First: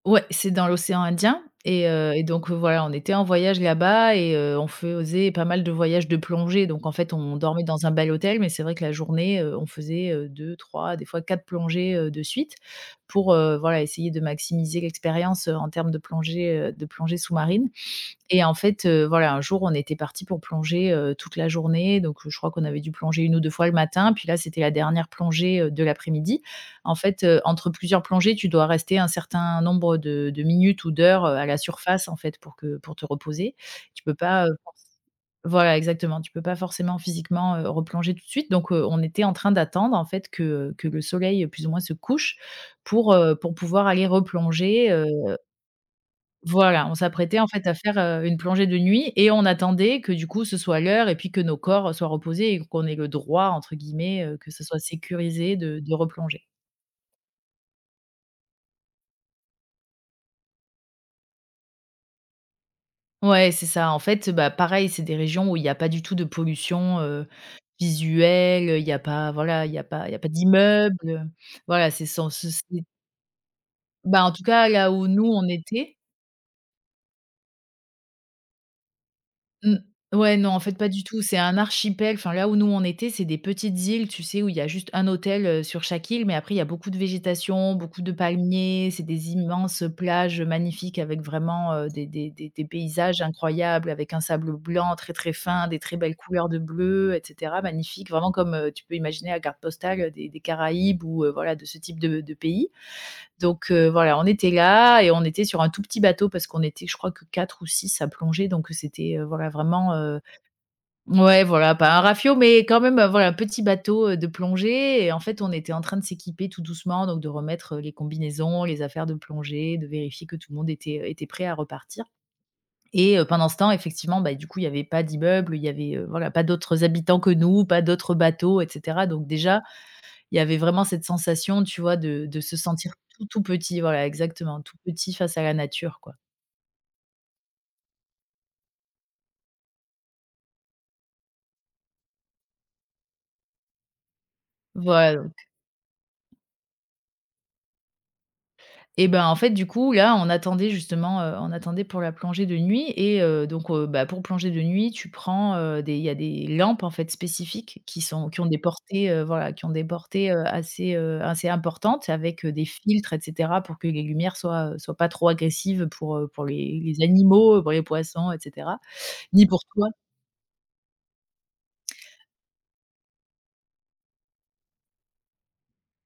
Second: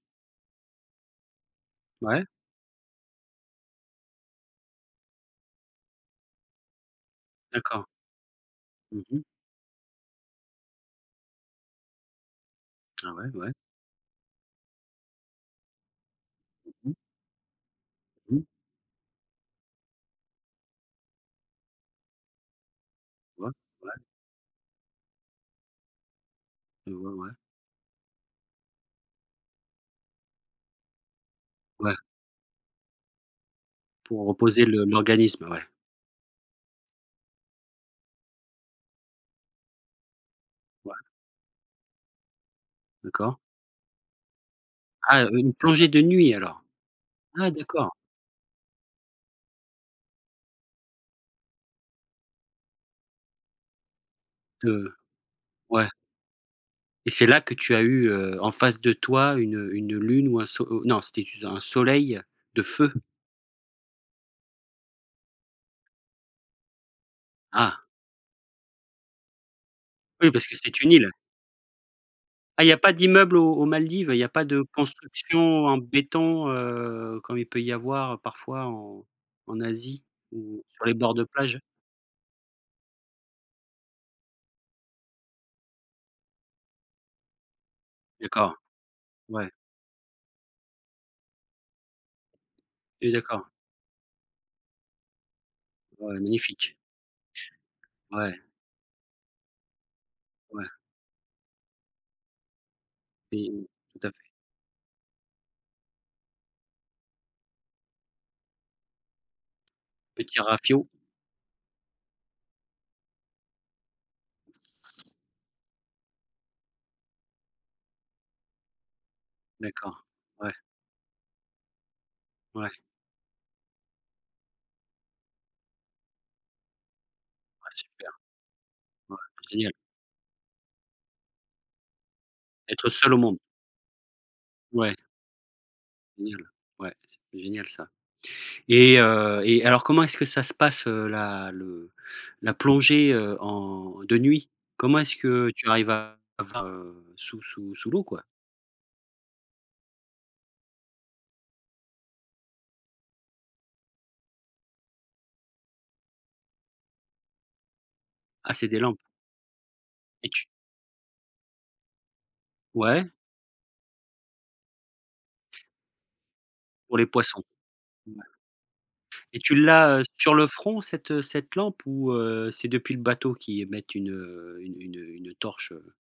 Ouais, c'est dans l'océan Indien et heu, et Ouais. donc, voilà, on était en voyage là-bas et heu, on faisait pas mal de voyages de plongée. Donc, en fait, on dormait D'accord. dans un bel hôtel, mais c'est vrai que la Mmh mh. journée, heu, on faisait, heu, 2-3, des fois 4 plongées, heu, de suite Ah ouais, pour, ouais. heu, voilà, essayer de maximiser l'expérience en termes de plongée, heu, Mmh de mh. plongée sous-marine Mmh mh. et en fait, heu, voilà, un jour, on était parti pour plonger, heu, toute la journée, donc je crois qu'on avait dû plonger 1 ou 2 Ouais, fois le ouais. matin, puis là, c'était la dernière plongée, heu, de l'après-midi. Et heu, En ouais, fait, ouais. heu, entre plusieurs plongées, tu dois rester un certain nombre de de minutes ou d'heures, heu, à la Ouais. surface, en fait, pour que pour te reposer. Tu peux Pour pas, heu reposer le l'organisme, heu, ouais. voilà, exactement, tu peux pas forcément, physiquement, heu, replonger tout de suite. Donc, heu, on était en train d'attendre, en fait, que que Ouais. le soleil, plus ou moins, se couche pour, heu, D'accord. pour pouvoir aller replonger, Ah, heu une plongée de nuit, alors. voilà, on s'apprêtait, en Ah fait, à d'accord. faire, heu, une plongée de nuit et on attendait que, du coup, ce soit l'heure et puis que nos corps soient reposés et qu'on ait «le droit», entre guillemets, heu, que ce soit De sécurisé de ouais. de replonger. Et c'est là que tu as eu, heu, en face de toi une, heu une, heu, une lune ou un non, c'était un soleil de feu. Ouais, c'est ça, en fait. Bah, pareil c'est des régions où il y a pas du tout de pollution, heu, Ah! visuelle, heu, il y a pas voilà il y a pas il y a pas Oui, parce que c'était une d'immeubles, île. heu, voilà, c'est sans Ah, il y a soucis. pas d'immeubles aux aux Maldives, il y Bah, a en tout pas de cas là où nous construction on en était béton, heu, comme il peut y en avoir parfois en en Mmh. Asie Ouais, non, en ou fait, sur pas les du bords tout, de c'est un plage. archipel. Enfin, là où nous on était, c'est des petites îles, tu sais, où il y a juste un hôtel, heu, sur chaque île, mais après, il y a beaucoup de végétation, beaucoup de D'accord, palmiers, c'est des ouais. immenses, heu, plages, heu, magnifiques avec vraiment, heu, des des des des Oui, paysages d'accord. incroyables, avec un sable blanc très très fin, des très belles Ouais, couleurs de magnifique. bleu, et cetera, magnifiques, vraiment, Ouais. comme, heu, tu peux imaginer la carte postale, heu, des des Ouais. Caraïbes ou, heu, voilà, de ce type de de pays. Oui, Donc, heu, tout à voilà, fait. on était là et on était sur un tout petit bateau parce qu'on était, je crois, que 4 ou 6 à plonger, donc, heu, c'était, heu, vrai vraiment, heu, Petit rafiot. mouais, voilà, pas un rafiot, mais quand même, voilà, petit bateau, heu, de plongée. Et en fait, on était en train de s'équiper tout doucement, donc de remettre les combinaisons, les affaires de plongée, de D'accord, vérifier que tout ouais. le monde était, heu, était prêt à repartir. Ouais. Et pendant ce temps, effectivement, bah, du coup, il y avait pas d'immeubles, il y avait, heu, voilà, pas d'autres habitants que nous, Ouais, pas super. d'autres bateaux, et cetera. Ouais, Donc déjà, génial. il y avait vraiment cette sensation, tu vois, de de se Être sentir seul au tout monde. tout petit, voilà, exactement tout Ouais. petit face à la nature, quoi. Génial, ouais, c'est génial, ça et heu et alors, comment est-ce que ça se passe, heu, la le la plongée, heu, en de nuit? Comment Voilà, est-ce donc que tu arrives à à voir, heu, sous sous sous l'eau, quoi? Eh ben, en fait, du coup, là, on attendait justement, heu, on attendait pour la plongée de nuit et heu, donc, heu, bah, pour plonger de nuit, tu prends, heu, des il y a des lampes, en fait, spécifiques qui sont qui ont Ah des c'est des lampes. portées, heu, voilà, qui ont des Et portées, heu, tu assez heu, assez importantes avec, heu, des Ouais. filtres, et cetera, pour que les lumières soient, heu, soient pas trop agressives pour, heu, pour les Pour les les poissons. animaux, pour les Ouais. poissons, et cetera, Et ni tu pour toi. l'as, heu, sur le front, cette, heu, cette lampe ou, heu, c'est depuis le bateau qu'ils émettent une, heu une heu, une une torche, heu